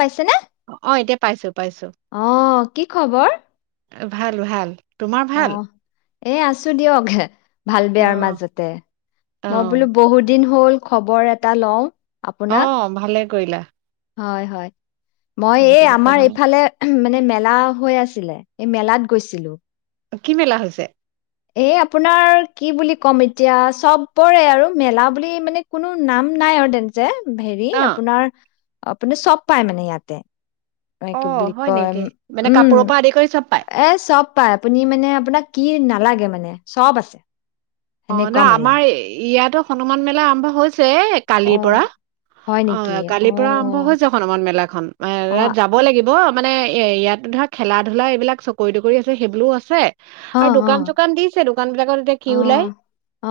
পাইছেনে? অ এতিয়া পাইছোঁ পাইছোঁ অ', কি খবৰ? ভাল ভাল তোমাৰ ভাল? অ', এ আছোঁ দিয়ক হে। ভাল অ', বেয়াৰ মাজতে, মই বোলো অ', বহুত দিন হ'ল খবৰ এটা লওঁ। আপোনাক। অ', ভালে। কৰিলা হয় হয়। মই বহুতে এই মুখৰ আমাৰ মানে এইফালে মানে, মেলা হৈ আছিলে এই মেলাত গৈছিলো। কি মেলা হৈছে, এ আপোনাৰ কি বুলি ক'ম এতিয়া চব পৰে আৰু মেলা বুলি মানে কোনো নাম নাই আৰু তেনেকে, হেৰি অ', আপোনাৰ, আপুনি চব পাই মানে ইয়াতে, কি অ', বুলি হয় কয় নেকি? মানে উম কাপোৰৰ পৰা আদি কৰি চব পায়? এ চব পাই আপুনি মানে আপোনাক, কি নালাগে মানে চব আছে। অ' সেনেকুৱা নহ মেলা। আমাৰ ইয়াতো, হনুমান মেলা আৰম্ভ হৈছে। অ কালিৰ পৰা হয় নেকি অ অ কালিৰ পৰা আৰম্ভ হৈছে হনুমান মেলা খন অ তাত যাব লাগিব। মানে এ ইয়াত ধৰা খেলা ধলা এইবিলাক চকৰি তকৰি আছে সেইবিলোও আছে অ আৰু অ দোকান চোকান দিছে দোকান বিলাকত এতিয়া অ কি ওলাই। অ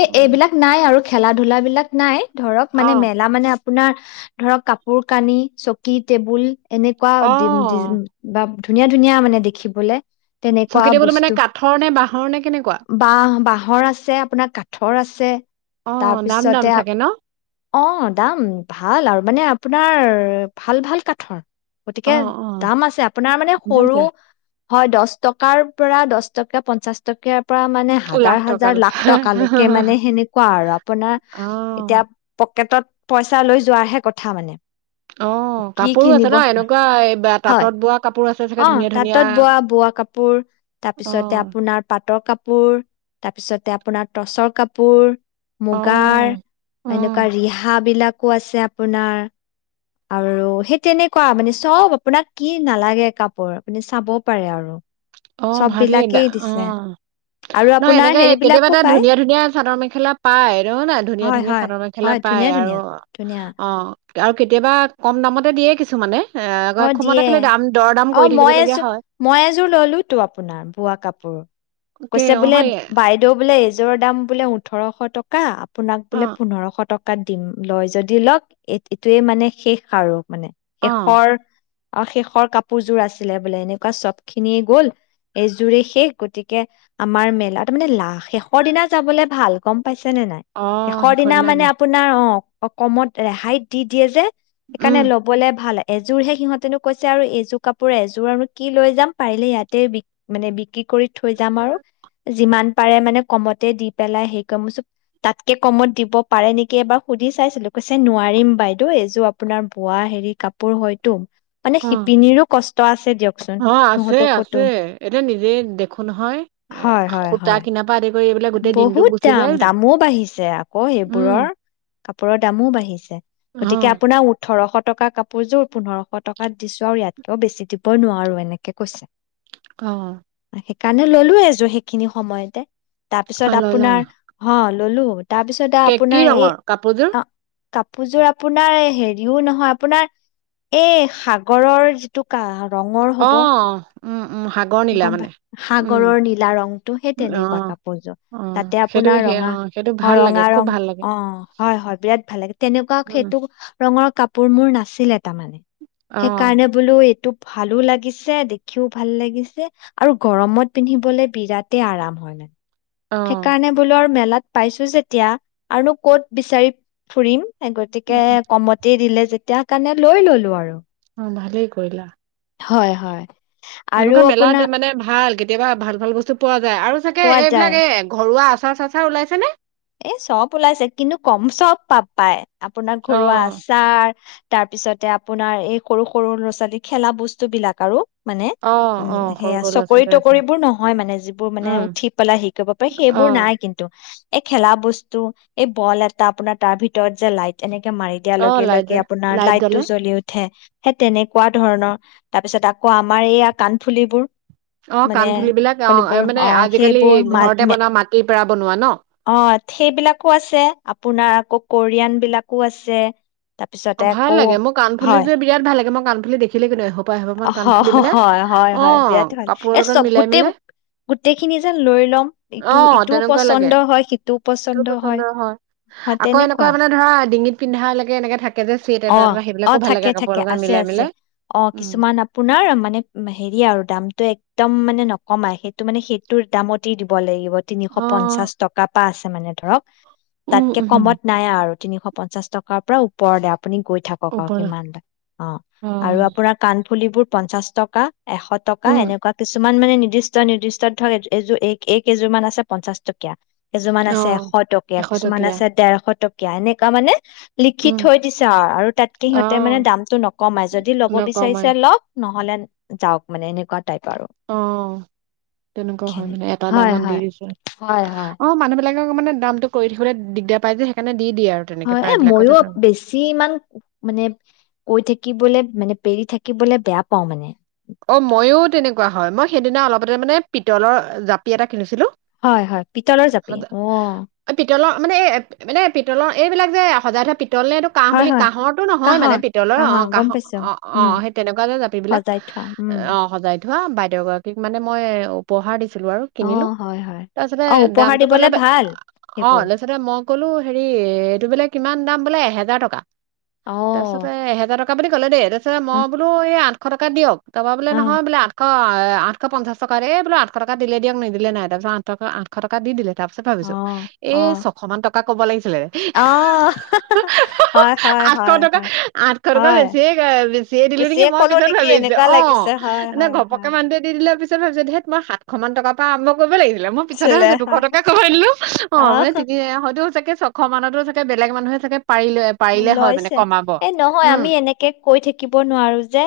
এই এইবিলাক নাই আৰু খেলা ধূলা লৰা বিলাক নাই ধৰক মানে অ'। মেলা মানে আপোনাৰ ধৰক কাপোৰ কানি চকী টেবুল এনেকুৱা দিম দিচ অ বাবত ধুনীয়া ধুনীয়া মানে দেখিবলৈ তেনেকুৱা চকী টেবুল মানে বস্তু কাঠৰ নে বাঁহৰ নে কেনেকুৱা বা বাহৰ আছে আপোনাৰ কাঠৰ আছে অ দাম দাম তাৰপিছতে চাগে ন অহ' দাম ভাল আৰু মানে আপোনাৰ ভাল ভাল কাঠৰ অ গতিকে অ দাম আছে আপোনাৰ মানে সৰু বুজাইছে হয় দহ টকাৰ পৰা দহ টকা পঞ্চাশ টকীয়া পৰা মানে হাজাৰ লাখ হাজাৰ টকালৈকে লাখ টকালৈকে মানে সেনেকুৱা আৰু আপোনাৰ অ এতিয়া পকেটত পইচা লৈ যোৱাৰ হে কথা মানে অ' কি কাপোৰো আছে কিনিব ন এনেকুৱা এই তাঁতত বোৱা কাপোৰ আছে। চাগে অহ' ধুনীয়া ধুনীয়া তাতত বোৱা, বোৱা কাপোৰ অ তাৰপিছতে আপোনাৰ পাট পাতৰ কাপোৰ তাৰপিছতে আপোনাৰ টচৰ কাপোৰ অ মুগাৰ, অ এনেকুৱা ৰিহা বিলাক কো আছে আপোনাৰ আৰু সেই তেনেকুৱা মানে চ'ব আপোনাক কি নালাগে কাপোৰ মানে চাবও পাৰে আৰু অ ভালেই চববিলাকেই অ দিছে। আৰু নাই আপোনাৰ এনেকে কেতিয়াবা হেৰিবিলাকো তাত পায় ধুনীয়া ধুনীয়া চাদৰ মেখেলা পায় ন নাই ধুনীয়া হয় ধুনীয়া হয় চাদৰ মেখেলা হয় পায় ধুনীয়া আৰু ধুনীয়া ধুনীয়া অ আৰু কেতিয়াবা কম দামতে দিয়ে কিছুমানে এ আকৌ অ অসমতে দিয়ে খালি দাম দৰ দাম অ কৰি মই থাকিবলগীয়া এযোৰ হয় মই এযোৰ ললো টো আপোনাৰ বোৱা কাপোৰ তাকে কৈছে অ বোলে হয় বাইদেউ বোলে এই জোৰৰ দাম বোলে ওঠৰশ টকা আপোনাক বোলে অ', পোন্ধৰশ টকা কাক দিম লয় যদি লওক এইটোৱে মানে শেষ আৰু মানে অ', এশৰ অ শেষৰ কাপোৰযোৰ আছিলে বোলে এনেকুৱা চব খিনিয়ে গল এইযোৰেই শেষ গতিকে আমাৰ মেলা তাৰ মানে লা শেষৰ দিনা যাবলে ভাল গম পাইছে নে নাই অ', শেষৰ সেইখন দিনা মানে আপোনাৰ অ' অ কমত ৰেহাইত দি দিয়ে যে, উম, সেইকাৰণে ল'বলে ভাল আ, যোৰহে সিহঁতেনো কৈছে আৰু এই এযোৰ কাপোৰ এযোৰ আৰু কি লৈ যাম পাৰিলে ইয়াতে বি মানে বিক্ৰী, কৰি থৈ যাম আৰু যিমান পাৰে মানে কমতে দি পেলাই সেই ক মোৰ তাতকে কমত দিব পাৰে নেকি এবাৰ সুধি চাইছিলো কৈছে নোৱাৰিম বাইদেউ এইযোৰ আপোনাৰ বোৱা হেৰি কাপোৰ হয়তু, তু! মানে অ', শিপিনীৰো কষ্ট, [unintelligible] অ আছে সিহঁতকোতো আছে এতিয়া নিজে দেখো নহয় এ হয় হয় সূতা হয় কিনাৰ পা আদি কৰি এইবিলাক গোটেই দিনটো বহুত গুচি দাম যায় নে দামো বাঢ়িছে আকৌ উম, এইবোৰৰ কাপোৰৰ দামো বাঢ়িছে গতিকে অ', আপোনাৰ ওঠৰশ, টকা কাপোৰযোৰ পোন্ধৰশ টকাত দিছো আৰু ইয়াতকিয়ও বেছি দিব নোৱাৰো এনেকে কৈছে, অ' সেইকাৰণে ললো এযোৰ সেইখিনি সময়তে, অ', তাৰপিছত ললা আপোনাৰ হল, ল'লো, তাৰপিছত কে, কি আপোনাৰ এই ৰঙৰ কাপোৰযোৰ? অ কাপোৰযোৰ আপোনাৰ হেৰিও নহয় আপোনাৰ এই সাগৰৰ যিটো কাহ, ৰঙৰ হ'ব অ', উম, উম, সাগৰ নীলা গম মানে পাই উম, সাগৰৰ নীলা ৰংটো সেই তেনেকুৱা অ', কাপোৰযোৰ অ', তাতে সেইটো আপোনাৰ সেই ৰঙা অ', সেইটো অ ভাল লাগে ৰঙা খুব ৰং ভাল লাগে অ হয় হয় বিৰাত ভাল লাগে তেনেকুৱা উম, সেইটো ৰঙৰ কাপোৰ মোৰ নাছিল। তাৰ মানে অ', সেইকাৰণে বোলো এইটো, ভালো লাগিছে দেখিও ভাল লাগিছে। আৰু গৰমত পিন্ধিবলে বিৰাটেই আৰাম হয় মানে, অ', সেইকাৰণে বোলো আৰু মেলাত, পাইছো যেতিয়া আৰু নো কত বিচাৰি ফুৰিম, গতিকে কমতে দিলে, তেতিয়া কাৰণে লৈ ললো আৰু, অ' ভালেই কৰিলা, হয় হয় এনেকুৱা আৰু মেলাত আপোনাৰ মানে ভাল কেতিয়াবা ভাল ভাল বস্তু পোৱা যায় আৰু চাগে। পোৱা যায় এইবিলাক এই, ঘৰুৱা আচাৰ চাচাৰ ওলাইছে নে? এ চব ওলাইছে কিন্তু কম চব পাব পায়। আপোনাৰ ঘৰুৱা অ', আচাৰ, তাৰ পিছতে আপোনাৰ এই সৰু সৰু ল'ৰা ছোৱালী খেলা বস্তু বিলাক আৰু, মানে অ', উম অ', সৰু সেয়া সৰু ল'ৰা চকৰি ছোৱালী আছে তকৰিবোৰ নহয় মানে যিবোৰ মানে উম, উঠি পেলাই হেৰি কৰিব পাৰে সেইবোৰ অ', নাই কিন্তু এই খেলা বস্তু, এই বল এটা আপোনাৰ তাৰ ভিতৰত যে লাইট এনে মাৰি দিয়াৰ অ', লগে লাইট লগে জ্বলে আপোনাৰ লাইট জ্বলে লাইটটো জ্বলি উঠে। সেই তেনেকুৱা ধৰণৰ, তাৰ পিছত আকৌ আমাৰ এইয়া কাণফুলিবোৰ অ', মানে কাণফুলিবিলাক অ', ফলিবোৰ মানে আজিকালি সেইবোৰ মা ঘৰতে বনোৱা মাটিৰ পৰা বনোৱা ন? অ', সেইবিলাকো আছে আপোনাৰ আকৌ কোৰিয়ান বিলাকো আছে। তাৰপিছতে অ', ভাল আকৌ লাগে মোৰ কাণফুলি হয় যেে বিৰাট ভাল লাগে মোক কাণ ফুলি দেখিলেই কিনো। আহ মান হয় কাণফুলি মানে হয় হয় হয় অ', বিৰাট ভাল কাপোৰৰ এই লগত চব মিলাই গোটেই মিলাই গোটেইখিনি যেন লৈ ল'ম ইটো আহ ইটোও তেনেকুৱা লাগে পচন্দ হয় সিটোও সটো পচন্দ পচন্দৰ হয় হয় আকৌ এনেকুৱা তেনেকুৱা মানে ধৰা ডিঙিত পিন্ধা লকে এনেকে থাকে চেট এটা অ এটা অ সেইবিলাকো ভাল লাগে থাকে কাপোৰৰ থাকে লগত আছে মিলাই আছে মিলাই। অ উম। কিছুমান আপোনাৰ মানে হেৰি আৰু দামটো একদম মানে নকমাই, সেইটো মানে সেইটোৰ দামতে দিব লাগিব। তিনিশ অ', পঞ্চাশ টকা পাচ মানে ধৰক উম, তাতকে উম, কমত নাই আৰু। তিনিশ পঞ্চাশ টকাৰ পৰা ওপৰৰ দাম। আপুনি গৈ থাকক আৰু ওপৰ কিমানটা, অ', আৰু অ', আপোনাৰ কানফুলিবোৰ পঞ্চাশ টকা, এশ টকা। উম, এনেকুৱা কিছুমান মানে নিৰ্দিষ্ট, নিৰ্দিষ্ট ধৰক এযোৰ এই কেইযোৰ মান আছে পঞ্চাশ টকীয়া। কেইজুৰমান আছে এশ অ'। টকীয়া, এশ কিছুমান টকীয়া আছে ডেৰশ টকীয়া কিয়া এনেকা‌ মানে। লিখি উম, থৈ দিছো আৰু, আৰু তাতকে সিহঁতে মানে অ', দামটো নকমাই যদি ল'ব নকমাই বিচাৰিছে লওক নহলে যাওক মানে এনেকুৱা টাইপ। আৰু অ', তেনেকুৱা হয় মানে, এটা হয় দামত দি হয় দিছে। অ', হয় হয় মানুহ মানুহ বিলাকক মানে দামটো কৰি থাকিবলৈ দিগদাৰ পাই যে সেইকাৰণে দি দিয়ে আৰু তেনেকে হয়, এ প্ৰায় বিলাকতে মইয়ো বেছি ইমান মানে কৈ থাকিবলে মানে পেৰি থাকিবলে বেয়া পাওঁ মানে। অ', মইয়ো তেনেকুৱা হয় মই সেইদিনা অলপতে মানে পিতলৰ জাপি এটা কিনিছিলো। হয়, হয়, পিতলৰ জাপি অ'। অ, পিতলৰ মানে এই, মানে পিতলৰ এইবিলাক যে সজাই [unintelligible] পিতল নে এইটো কাহ হয় বুলি হয় কাহৰটো নহয় মানে কাঁহৰ পিতলৰ কাঁহৰ অ', গম কাহ পাইছো অ', উম অ', সেই তেনেকুৱা যে জাপিবলাক। সজাই থোৱা উম। অ', সজাই থোৱা বাইদেউ গৰাকীক মানে মই উপহাৰ দি আৰু অ' কিনিলো, হয় হয়। তাৰ পিছতে অ' উপহাৰ দামটো কলে দিবলে অ' ভাল সেইবোৰ। তাৰপিছতে মই কলো হেৰি সেইটো বোলে কিমান দাম বোলে এহেজাৰ টকা অ'। তাৰপিছতে এহেজাৰ টকা ক বুলি ক'লে দে আ মই উম, বোলো এই আঠ এশ টকা দিয়ক তাৰপা অ' নহয় বোলে আঠশ এ আঠশ পঞ্চাশ টকাৰে বো আশটকা দিলে দিয়ক নিদিলে নাই তাৰপিছত আঠশ টকা দি দিলে তাৰ পিছত ভাবিছো অ' এই অ' ছশ মান টকা ক'ব লাগিছিলে। অ' হয় হয় আঠশ হয় টকা, হয় আঠশ টকা হয় বেছিয়ে এ বেছিয়ে দিলো নেকি মই ক'লো পিছত নেকি ভাবিছো এনেকুৱা অ লাগিছে হয় এে হয় ঘপকে হয়। মানুহে দি দিলে পিত ভাবিছো দে মইা শাতশ মান টকাৰ পৰা আৰম্ কৰিব লাগিব মই চিলে পিছাতেছো দুশ হয় টকা কমাই দিলো অ মানে তিনি হয়তো চাগে ছশ মানতো চাকে বেলেগ মানুহে চাকে লৈছে এই নহয় উম আমি এনেকে কৈ থাকিব নোৱাৰো যে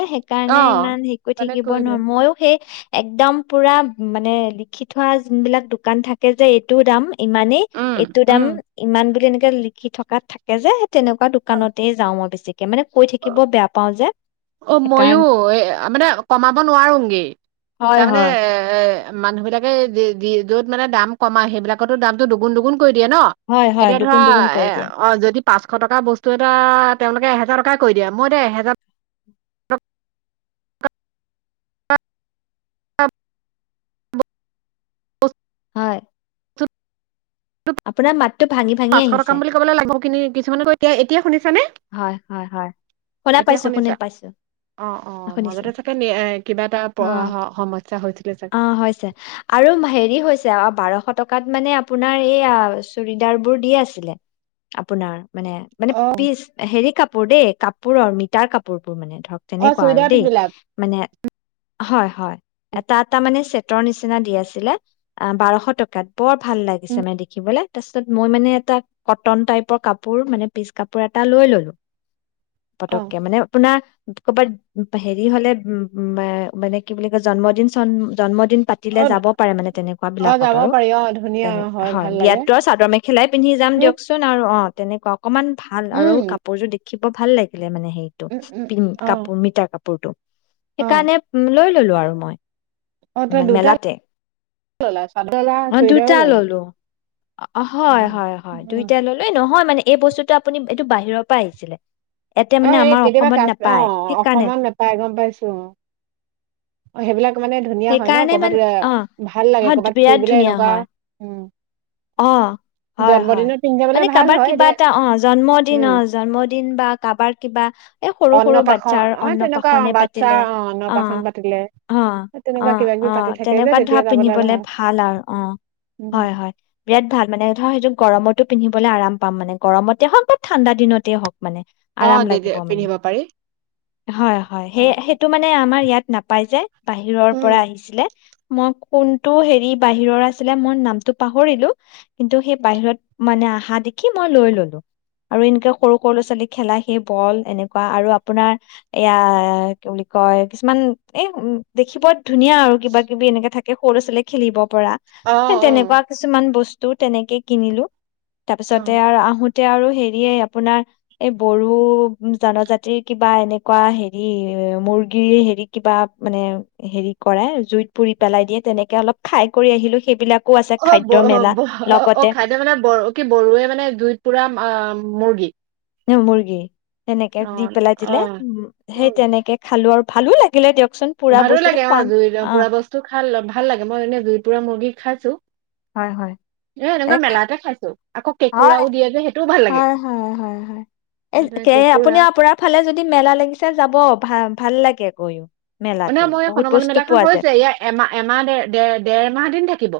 অ সেইকাৰণে ইমান হেৰি কৰি মানে থাকিব কৰিলো নোৱাৰো মইও সেই একদম পুৰা মানে লিখি থোৱা যোন বিলাক দোকান থাকে যে এইটোও দাম ইমানেই উম এইটো দাম উম ইমান বুলি এনেকে লিখি থকা তাত থাকে যে তেনেকুৱা অ দোকানতে যাওঁ মই বেছিকে তাকে মানে কৈ থাকিব বেয়া পাওঁ যে অ মইও সেইকাৰণে এ মানে কমাব নোৱাৰোগে হয় তাৰমানে হয় এ মানুহ বিলাকে য'ত মানে দাম কমাই সেইবিলাকতো দামতটো দুগুন দুগুণ দিয়ে ন হয় হয় এতিয়া ধৰা দুগুণ দুগুণ কৰি এ দিয়ে অ য পাঁচশ টকাৰ বস্তু এটা তেওঁলোকে এহেজাৰ টকাই কৈ দিয়ে মই এতিয়া এহেজাৰ অ অ হয় ত আপোনাৰ মাতটো ভাঙি ভাঙি পাঁচশ আহিছে টকাম বুলি কবলৈ লাগিব কি কিছুমানে কৈ এতিয়া শুনি হয় হয় হয় শুনা এতিয়া পাইছো শুনি শুনিছা পাইছো অ অ শুনিছো মাজতে চাগে এ কিবা এটা অ সমস্যা হৈছিলে অ চাগে হৈছে আৰু হেৰি হৈছে বাৰশ টকা টকাত মানে আপোনাৰ এইয়া চুৰিদাৰ বোৰ দি আছিলে, আপোনাৰ মানে মানে অ পিচ হেৰি কাপোৰ দেই কাপোৰৰ মিটাৰ কাপোৰবোৰ মানে। ধৰক অ তেনেকুৱা আৰু চুইদাৰ পিছ দেই বিলাক মানে, হয় হয়, এটা এটা মানে, ৰ নিচিনা দি আছিলে অ বাৰশ টকাত, বৰ ভাল লাগিছে মানে দেখিবলৈ, তাৰপিছত মই মানে এটা কটন টাইপৰ কাপোৰ মানে পিচ কাপোৰ এটা, এটা লৈ ললো। অ পতককে মানে আপোনাৰ, ক'বাত হেৰি হলে উম মানে কি বুলি কয় জন্মদিন চন্ম জন্মিন, দিন পাতিলে অ যাব পাৰে মানে তেনেকুৱা অ বিলাকত যাব আৰু পাৰি অ ধুনীয়া তেনে হয় ভাল লাগে বিয়াততো চাদৰ মেখেলাই পিন্ধি যাম উম দিয়কচোন আৰু অ' তেনেকুৱা অকমান, ভাল আৰু কাপোৰযোৰ দে [unintelligible] ভাল লাগে। মানে হেৰিটো উম উম [unintelligible] অ কাপোৰ মিটা কাপোৰ। কাপোৰটো অ সেইকাৰণে লৈ ললো আৰু মই। অ তই দুটা মেলাতে। ললা চাদৰ ললা অ' চুইদাৰো দুটা ললা ললো। হয় উম, হয় হয়। উম। দুইটা ললো, নহয় মানে এই বস্তুটো আপুনি এইটো বাহিৰৰ পৰা আহিছিলে। ইয়াতে অ' মানে এই আমাৰ কেতিয়াবা অসমত কাশ্মীৰ নাপায় অ' সেইকাৰণে অসমত নাপাই গম পাইছো অ'। অ' সেইবিলাক মানে ধুনীয়া হয় ন সেইকাৰণে মানে কৰবাত অ ভাল লাগে হয় কৰবাত বিৰাট ফুৰিবলে ধুনীয়া এনেকুৱা হয় উম। অ' হয় হয় জন্মদিনত পিন্ধি যাবলে মানে ভাল কাৰোবাৰ হয় কিবা দে এটা অ' জন্মদিন অ' উম জন্মদিন বা কাৰোবাৰ কিবা এই সৰু সৰু অন্নপ্ৰাশন বাচ্ছাৰ অ তেনেকুৱা অ অন্নপ্ৰসন্ন বাচ্ছা পাতিলে অ' অন্নপ্ৰাশন পাতিলে অ' তেনেকুৱা অ' কিবা কিবি পাতি অ' থাকে যে তেনেকুৱা ধৰা তেতিয়া যাবলে পিন্ধিবলে ভাল আৰু অ' উম হয় হয়। বিৰাট ভাল মানে ধৰা সেইটো গৰমত পিন্ধিবলৈ আৰাম পাম মানে গৰমতে হওক বা ঠাণ্ডা দিনতেই হওক। মানে অ আৰাম তেতিয়া লাগিব মানে। পিন্ধিব পাৰি হয় হয়। উম সেইটো মানে আমাৰ ইয়াত নাপাই যে, বাহিৰৰ পৰা আহিছিলে, মই কোনটো হেৰি বাহিৰৰ আছিলে মই নামটো পাহৰিলো, কিন্তু সেই বাহিৰত মানে আহা দেখি মই লৈ ললো আৰু এনকে সৰু সৰু ল'ৱা ছোৱালী খেলা সেই বল এনেকুৱা আৰু আপোনাৰ এয়া কি বুলি কয় কিছুমান এ দেখিব ধুনীয়া আৰু কিবা কিবি এনেকে থাকে সৰু ল'ৰা ছোৱালীয়ে খেলিব, পৰা অ অ তেনেকুৱা কিছুমান বস্তু, টো তেনেকে কিনিলো। তাৰপিছতে আৰু আহোত এতিয়া আৰু হেৰিয়ে, আপোনাৰ এই বড়ো জনজাতিৰ কিবা এনেকুৱা হেৰি মুৰ্গীৰ হেৰি, কিবা মানে হেৰি কৰে, জুইত পুৰি পেলাই দিয়ে তেনেকে অলপ খাই কৰি আহিলো সেইবিলাক কো আছে ব খাদ্য মেলা ব অ', অ' খাদ্য মানে ব, কি বড়োৱে মানে জুইত পুৰা মুৰ্গী এ মুৰ্গী তেনেকে অ দি পেলাই অ দিলে, উম, সেই উম তেনেকে খালোঁ আৰু ভালো লাগিলে দিয়ক। ভালো লাগে অ' জুইতে পুৰা বস্তু খাল ভাল লাগে মই এনে জুই পুৰা মুৰ্গী খাইছোঁ। হয় হয় এ এনেকুৱা এক মেলাতে খাইছোঁ। হয়, হয়, হয়, হয়, হয়, এ, তাতে কে আপুনি কেঁকুৰা আপোনাৰ ফালে যদি মেলা লাগিছে যাব ভাল ভাল লাগে গৈ। মানে মই, হনুমান মেলাখন হৈছে, ইয়াৰ এমাহ, এমাহ, দেৰ, দেৰমাহ দিন থাকিব।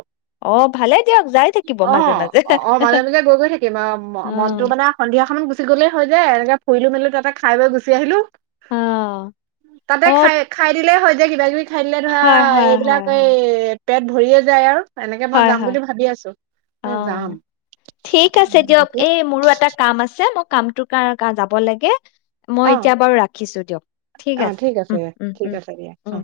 অ ভালে দিয়ক যাই থাকিব মাজে অ', মাজে অ', মাজে মাজে গৈ গৈ থাকিম অ মনটো মানে সন্ধিয়াখনত গুচি গ'লেই হয় যে এনেকে শইলো মেলো, তাতে খাই বই গুচি আহিলো। অ তাতে অ খাই দিলেই হয় যে কিবা, কিবি খাই দিলে ধৰা, হয় হয় এইবিলাক হয় এই হয় পেট ভৰিয়ে যায় আৰু। এনেকে মই হয়, যাম হয়। বুলি ভাবি আছো অ', ঠিক আছে দিয়ক, এই মোৰো এটা কাম আছে, মই কামটো কাৰ কা যাব লাগে। মই অ এতিয়া বাৰু ৰাখিছো দিয়ক, ঠিক অ আছে, উম, উম, ঠিক আছে দিয়া অ উম